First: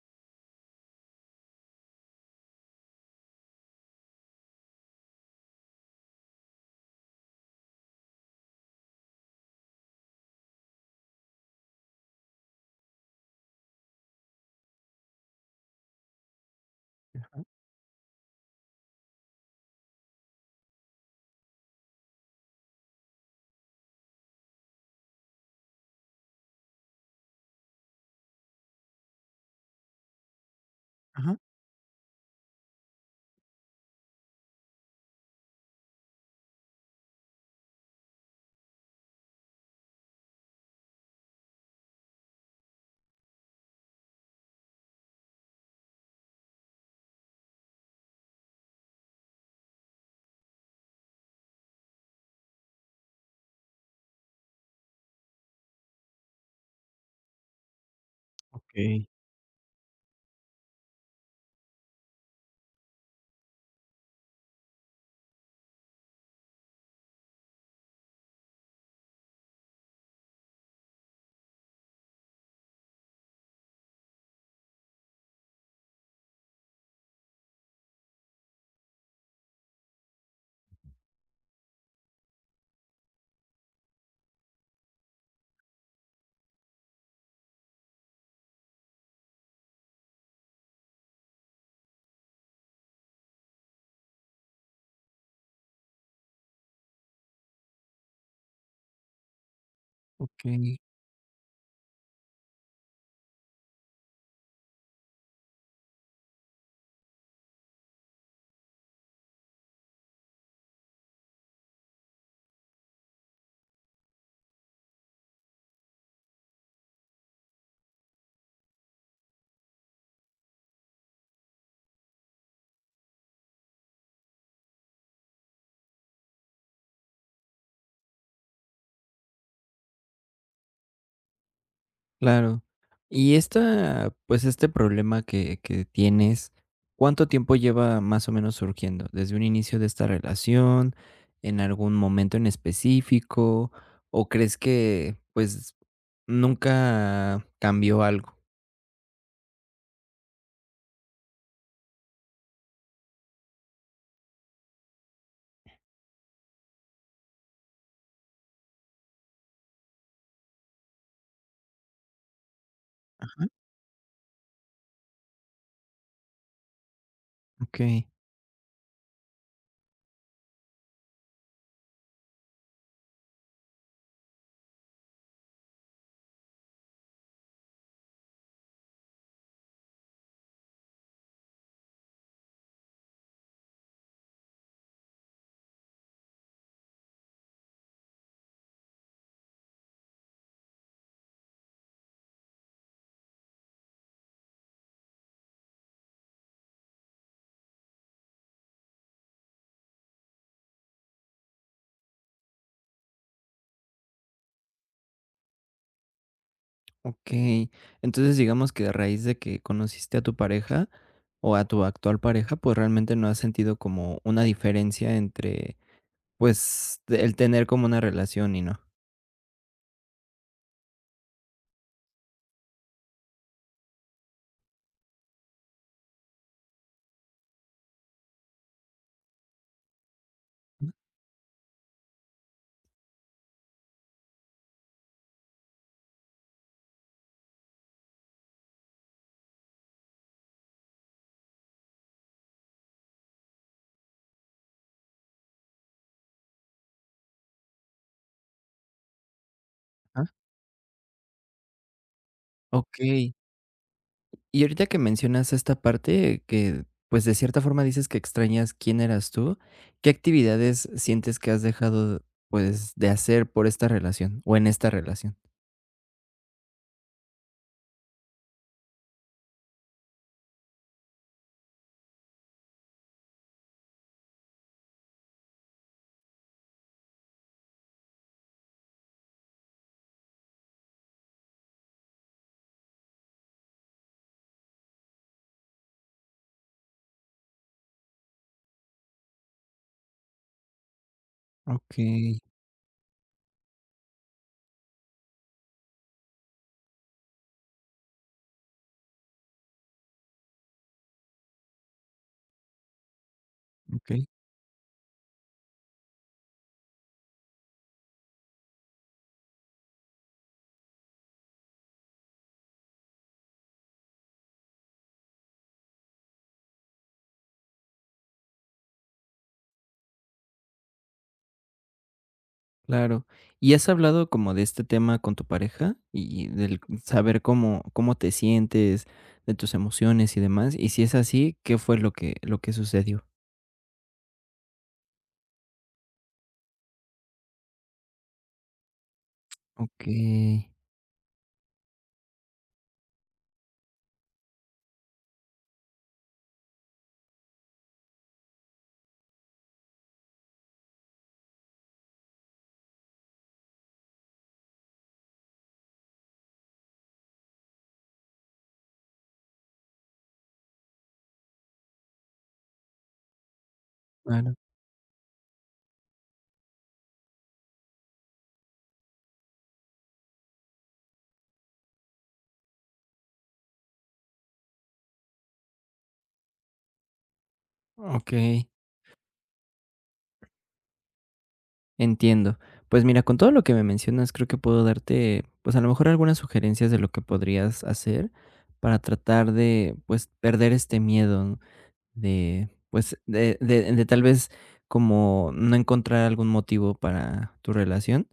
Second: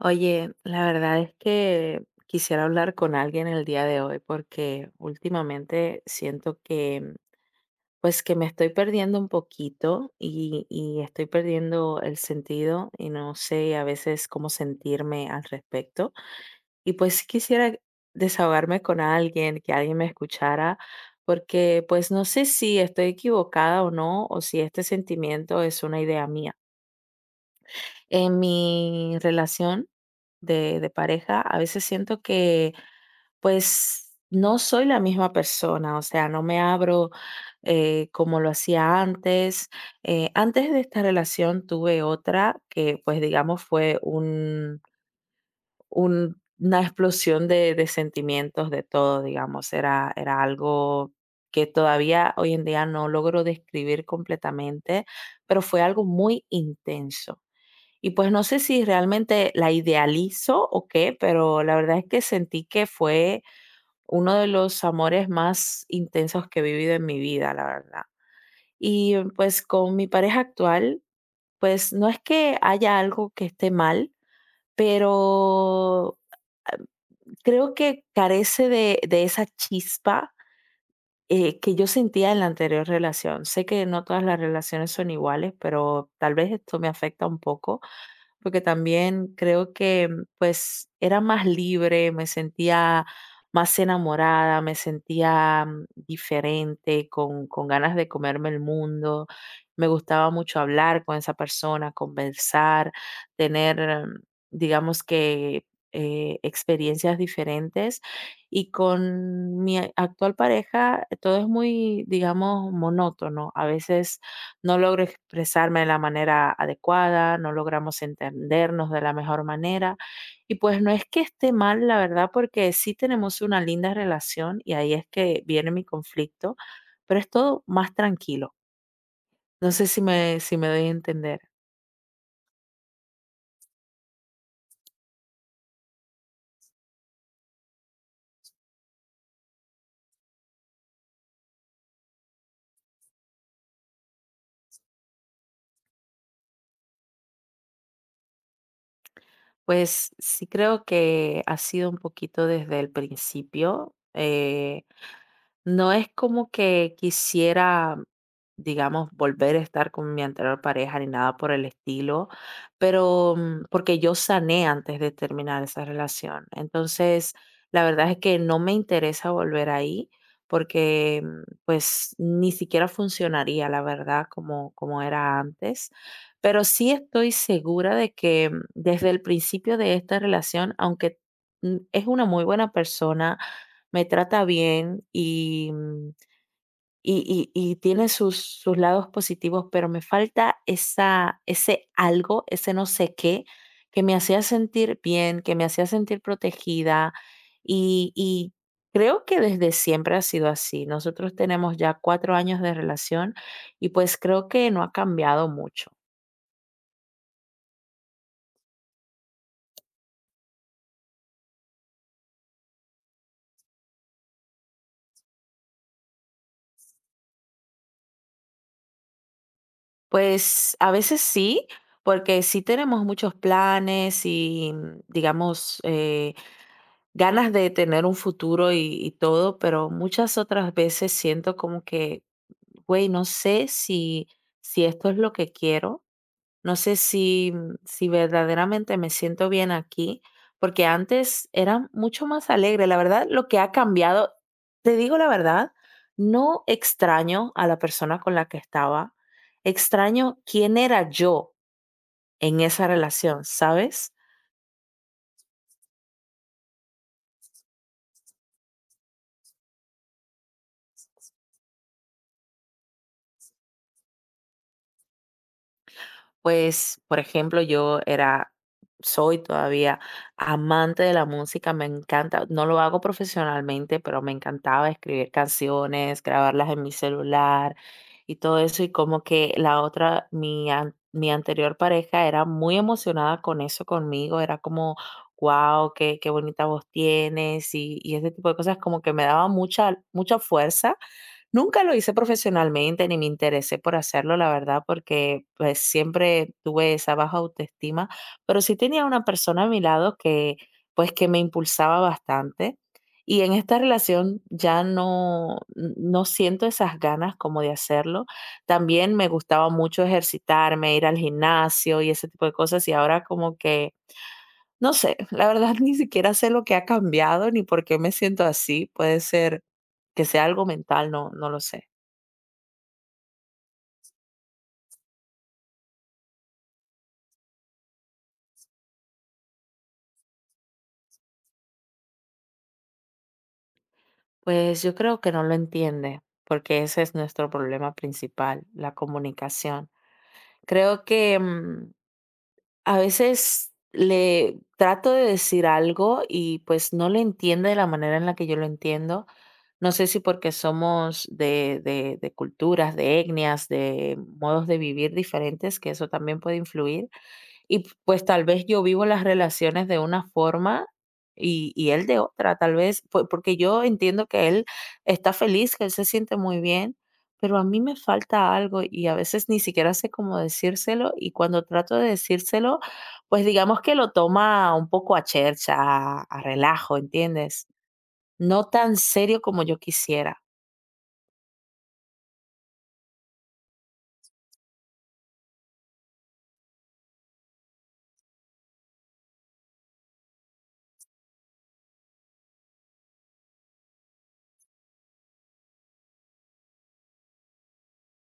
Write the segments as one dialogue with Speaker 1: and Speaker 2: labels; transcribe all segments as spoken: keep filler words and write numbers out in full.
Speaker 1: Oye, la verdad es que quisiera hablar con alguien el día de hoy porque últimamente siento que, pues que me estoy perdiendo un poquito y, y estoy perdiendo el sentido y no sé a veces cómo sentirme al respecto. Y pues sí quisiera desahogarme con alguien, que alguien me escuchara, porque pues no sé si estoy equivocada o no, o si este sentimiento es una idea mía. En mi relación de de pareja, a veces siento que, pues, no soy la misma persona, o sea, no me abro, eh, como lo hacía antes. Eh, antes de esta relación tuve otra que, pues, digamos, fue un un una explosión de de sentimientos, de todo, digamos, era era algo que todavía hoy en día no logro describir completamente, pero fue algo muy intenso. Y pues no sé si realmente la idealizo o qué, pero la verdad es que sentí que fue uno de los amores más intensos que he vivido en mi vida, la verdad. Y pues con mi pareja actual, pues no es que haya algo que esté mal, pero ah, creo que carece de, de esa chispa eh, que yo sentía en la anterior relación. Sé que no todas las relaciones son iguales, pero tal vez esto me afecta un poco porque también creo que pues era más libre, me sentía más enamorada, me sentía mm, diferente, con, con ganas de comerme el mundo. Me gustaba mucho hablar con esa persona, conversar, tener, mm, digamos que, eh, experiencias diferentes. Y con mi a- actual pareja, eh, todo es muy, digamos, monótono. A veces no logro expresarme de la manera adecuada, no logramos entendernos de la mejor manera. Y pues no es que esté mal, la verdad, porque sí tenemos una linda relación y ahí es que viene mi conflicto, pero es todo más tranquilo. No sé si me, si me doy a entender.
Speaker 2: Claro. Y esta, pues este problema que, que tienes, ¿cuánto tiempo lleva más o menos surgiendo? ¿Desde un inicio de esta relación? ¿En algún momento en específico? ¿O crees que pues nunca cambió algo?
Speaker 1: Pues sí creo que ha sido un poquito desde el principio. eh, No es como que quisiera, digamos, volver a estar con mi anterior pareja ni nada por el estilo, pero mm, porque yo sané antes de terminar esa relación. Entonces,
Speaker 2: Ok,
Speaker 1: la verdad es que no me interesa volver ahí porque mm, pues ni siquiera funcionaría, la verdad, como, como era antes. Pero sí estoy segura de que mm, desde el principio de esta relación, aunque mm, es una muy buena persona, me trata bien y, mm, y, y- y tiene sus, sus lados positivos, pero me falta esa, ese algo, ese no sé qué, que me hacía sentir bien, que me hacía sentir protegida y, y creo que desde siempre ha sido así. Nosotros tenemos ya cuatro años de relación y pues creo que no ha cambiado mucho.
Speaker 2: ok. Entonces digamos que a raíz de que conociste a tu pareja o a tu actual pareja, pues realmente no has sentido como una diferencia entre pues el tener como una relación y no.
Speaker 1: Pues a veces sí, porque sí tenemos muchos planes y mm, digamos... eh, ganas de tener un futuro y, y todo, pero muchas otras veces siento como que, güey, no sé si, si esto es lo que quiero, no sé si, si verdaderamente me siento bien aquí, porque antes era mucho más alegre. La verdad, lo que ha cambiado, te digo la verdad, no extraño a la persona con la que estaba,
Speaker 2: Ah,
Speaker 1: extraño quién era yo en esa
Speaker 2: ok.
Speaker 1: relación, ¿sabes?
Speaker 2: Y ahorita que mencionas esta parte que, pues, de cierta forma dices que extrañas quién eras tú, ¿qué actividades sientes que has dejado, pues, de hacer por esta relación o en esta relación?
Speaker 1: Pues, por ejemplo, yo era, soy todavía amante de la música, me encanta, no lo hago profesionalmente, pero me encantaba escribir canciones, grabarlas en mi celular y todo eso, y como que la otra, mi, an- mi anterior pareja era muy emocionada con eso conmigo, era como, wow, qué, qué bonita voz tienes y, y ese tipo de cosas como que me daba mucha, mucha fuerza. Nunca lo hice
Speaker 2: Okey,
Speaker 1: profesionalmente ni me interesé por hacerlo, la verdad, porque, pues, siempre tuve esa baja autoestima, pero sí tenía una persona a mi lado que, pues, que me impulsaba bastante. Y en esta
Speaker 2: okey.
Speaker 1: relación ya no no siento esas ganas como de hacerlo. También me gustaba mucho ejercitarme, ir al gimnasio y ese tipo de cosas, y ahora como que, no sé, la verdad ni siquiera sé lo que ha cambiado ni por qué me siento así. Puede ser que sea algo mental, no no lo sé.
Speaker 2: Claro. ¿Y has hablado como de este tema con tu pareja? Y del saber cómo cómo te sientes, de tus emociones y demás, y si es así, ¿qué fue lo que lo que sucedió?
Speaker 1: Pues yo creo que no lo entiende, porque ese es nuestro problema principal, la comunicación.
Speaker 2: Okey,
Speaker 1: Creo que mm, a veces le trato de decir algo y pues no lo entiende de la manera en la que yo lo entiendo. No sé si porque somos de, de de culturas, de etnias, de modos de vivir diferentes, que eso también puede influir y pues tal vez yo vivo las relaciones de una forma y, y él de otra, tal vez, po- porque yo entiendo que
Speaker 2: claro,
Speaker 1: él está feliz, que él se siente muy bien, pero a mí me falta algo y a veces ni siquiera sé cómo decírselo y cuando trato de decírselo, pues digamos que lo toma un poco a chercha, a, a relajo, ¿entiendes? No
Speaker 2: okey.
Speaker 1: tan serio como yo quisiera.
Speaker 2: Entiendo. Pues mira, con todo lo que me mencionas, creo que puedo darte, pues a lo mejor algunas sugerencias de lo que podrías hacer para tratar de, pues, perder este miedo, ¿no? De, pues, de, de, de tal vez como no encontrar algún motivo para tu relación.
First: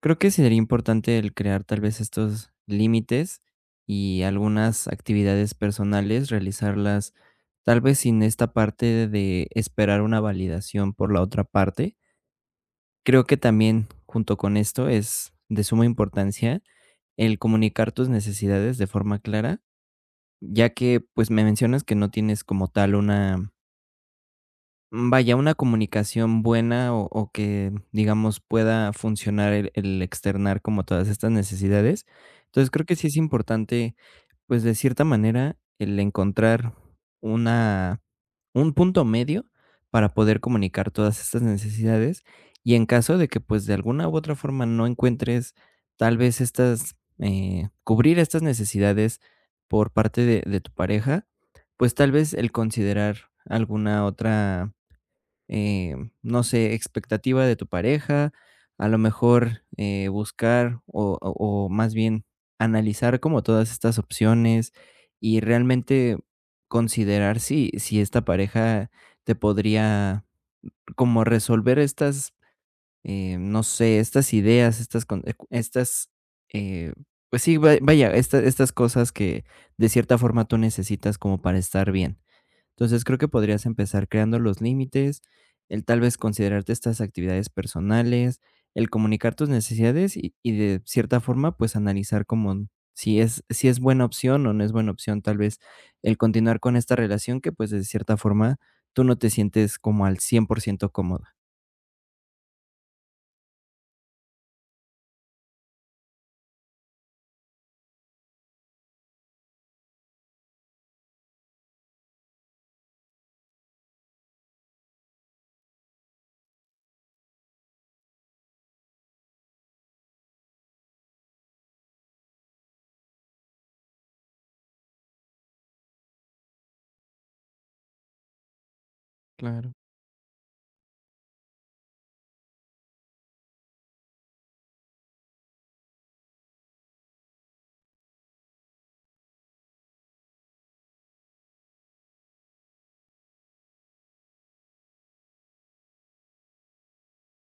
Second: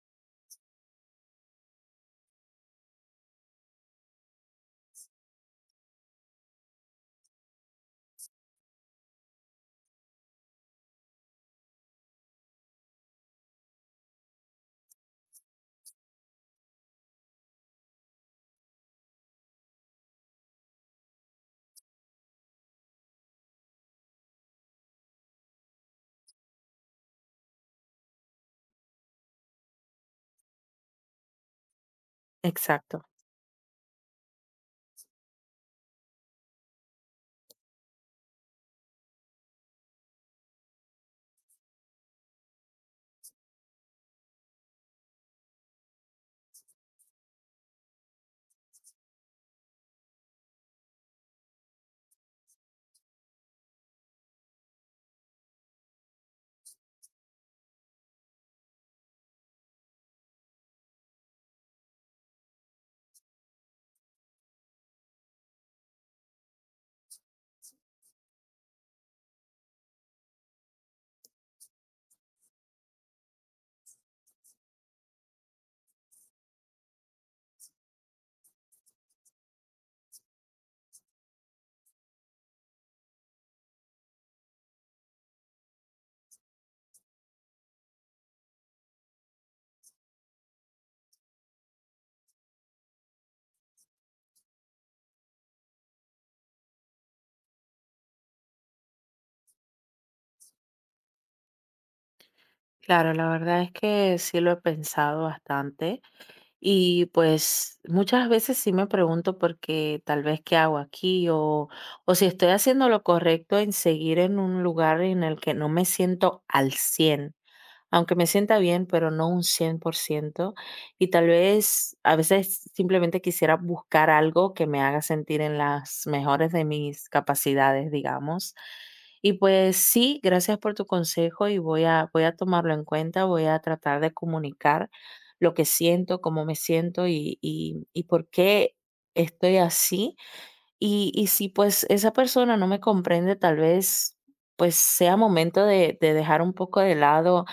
Speaker 2: Creo que sería importante el crear tal vez estos límites y algunas actividades personales, realizarlas tal vez sin esta parte de esperar una validación por la otra parte. Creo que también, junto con esto, es de suma importancia el comunicar tus necesidades de forma clara, ya que, pues, me mencionas que no tienes como tal una, mm, vaya, una comunicación buena o o que, digamos, pueda funcionar el el externar como todas estas necesidades. Entonces, creo que
Speaker 1: Exacto.
Speaker 2: sí es importante, pues, de cierta manera, el encontrar una, un punto medio para poder comunicar todas estas necesidades, y en caso de que, pues, de alguna u otra forma no encuentres tal vez estas, eh, cubrir estas necesidades por parte de de tu pareja, pues, tal vez el considerar alguna otra, eh, no sé, expectativa de tu pareja, a lo mejor, eh, buscar o, o- o más bien analizar como todas estas opciones y realmente considerar si, si esta pareja te podría como resolver estas, eh, no sé, estas ideas, estas, con- eh, cu- estas, eh, pues sí, va- vaya, esta- estas cosas que de cierta forma tú necesitas como para estar bien. Entonces, creo que podrías empezar creando los límites, el tal vez considerarte estas actividades personales, el comunicar tus necesidades y, y de cierta forma, pues analizar como si es, si es buena opción o no es buena opción, tal vez el continuar con esta relación que pues de cierta forma tú no te sientes como al cien por ciento cómoda.
Speaker 1: Claro, la verdad es que sí lo he pensado bastante. Y pues muchas veces sí me pregunto por qué tal vez qué hago aquí o, o si estoy haciendo lo correcto en seguir en un lugar en el que no me siento al cien aunque me sienta bien, pero no un cien por ciento. Y tal vez a veces simplemente quisiera buscar algo que me haga sentir en las mejores de mis capacidades, digamos. Y
Speaker 2: Claro,
Speaker 1: pues sí, gracias por tu consejo y voy a, voy a tomarlo en cuenta, voy a tratar de comunicar lo que siento, cómo me siento y, y, y por qué estoy así y, y si pues esa persona no me comprende, tal vez pues sea momento de, de dejar un poco de lado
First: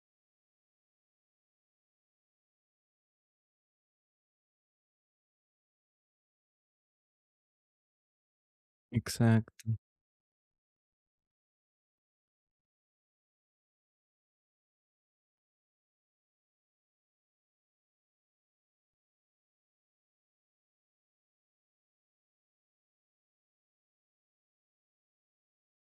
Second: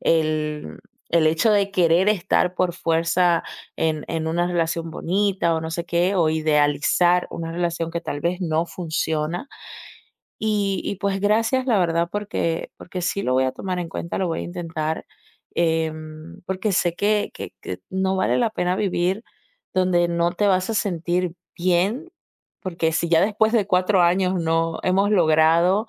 Speaker 1: el, el hecho de querer estar por fuerza en, en una relación bonita o no sé qué, o idealizar una relación que tal vez no funciona
Speaker 2: exacto.
Speaker 1: y y pues gracias, la verdad, porque porque sí lo voy a tomar en cuenta, lo voy a intentar, em, porque sé que que que no vale la pena vivir donde no te vas a sentir bien, porque si ya después de cuatro años no hemos logrado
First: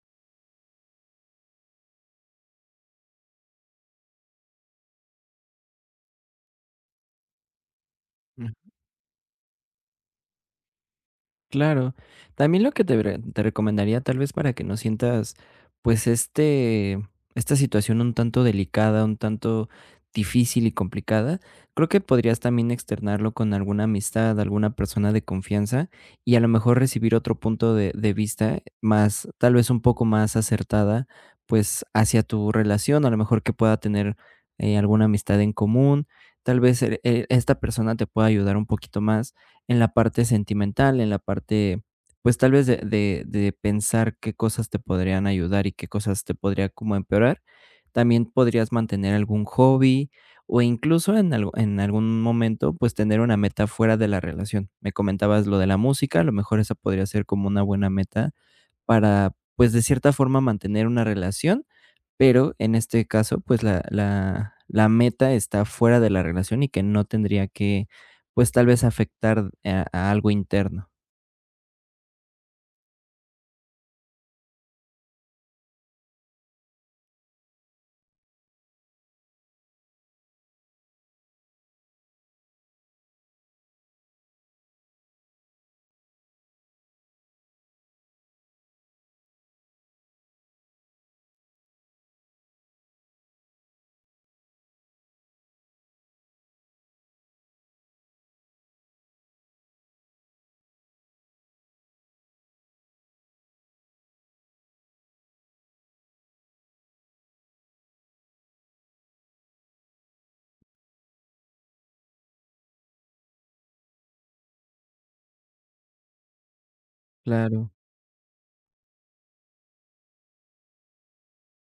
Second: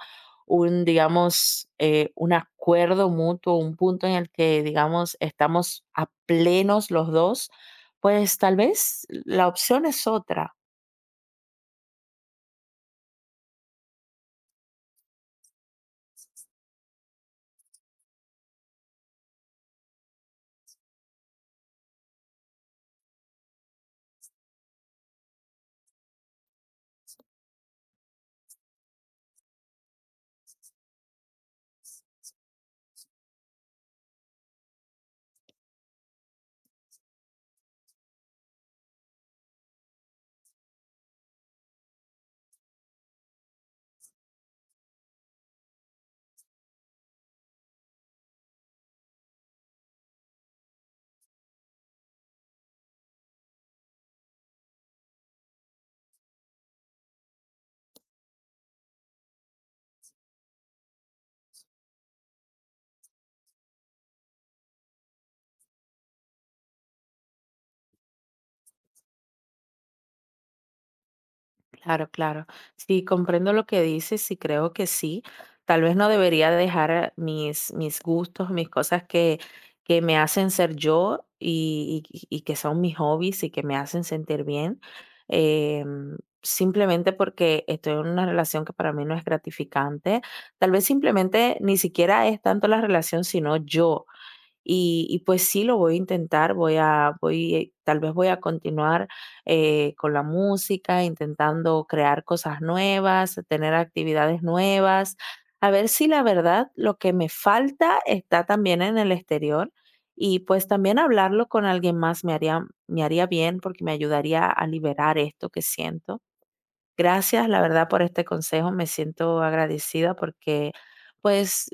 Speaker 1: un, digamos, eh, un acuerdo mutuo, un punto en el que, digamos, estamos a plenos los dos pues tal vez la opción es otra.
Speaker 2: Claro. También lo que te re te recomendaría, tal vez, para que no sientas, pues, este, esta situación un tanto delicada, un tanto difícil y complicada, creo que podrías también externarlo con alguna amistad, alguna persona de confianza, y a lo mejor recibir otro punto de de vista más, tal vez, un poco más acertada, pues, hacia tu relación, a lo mejor que pueda tener, eh, alguna amistad en común, tal vez, eh, e esta persona te pueda ayudar un poquito más en la parte sentimental, en la parte, pues tal vez de, de- de pensar qué cosas te podrían ayudar y qué cosas te podría como empeorar. También podrías mantener algún hobby o incluso en, algo- en algún momento, pues tener una meta fuera de la relación. Me comentabas lo de la música, a lo mejor esa podría ser como una buena meta para, pues de cierta forma, mantener una relación, pero en este caso, pues, la la la meta está fuera de la relación y que no tendría que, pues, tal vez afectar a a algo interno.
Speaker 1: Claro, claro. Sí, comprendo lo que dices y creo que sí. Tal vez no debería dejar mis, mis gustos, mis cosas que, que me hacen ser yo y, y- y que son mis hobbies y que me hacen sentir bien, em, simplemente porque estoy en una relación que para mí no es gratificante. Tal vez simplemente ni siquiera es tanto la relación, sino yo. Y, y pues sí, lo voy a intentar, voy a, voy, eh, tal vez voy a continuar eh, con la música, intentando crear cosas nuevas, tener actividades nuevas, a ver si la verdad lo que me falta está también en el exterior y pues también hablarlo con alguien más me haría, me haría bien porque me ayudaría a liberar esto que siento. Gracias, la
Speaker 2: Claro.
Speaker 1: verdad, por este consejo, me siento agradecida porque pues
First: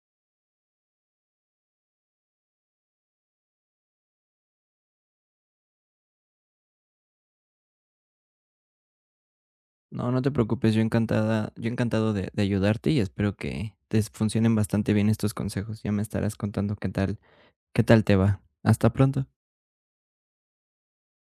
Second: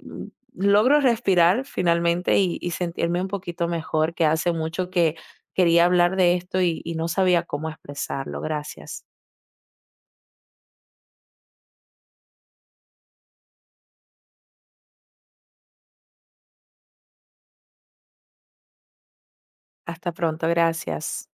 Speaker 1: Mm, logro respirar finalmente y y sentirme un poquito mejor, que hace mucho que quería hablar de esto y y no sabía cómo expresarlo. Gracias.
Speaker 2: No, no te preocupes, yo encantada, yo encantado de de ayudarte y espero que te funcionen bastante bien estos consejos. Ya me estarás contando qué tal qué tal te va. Hasta pronto.
Speaker 1: Hasta pronto, gracias.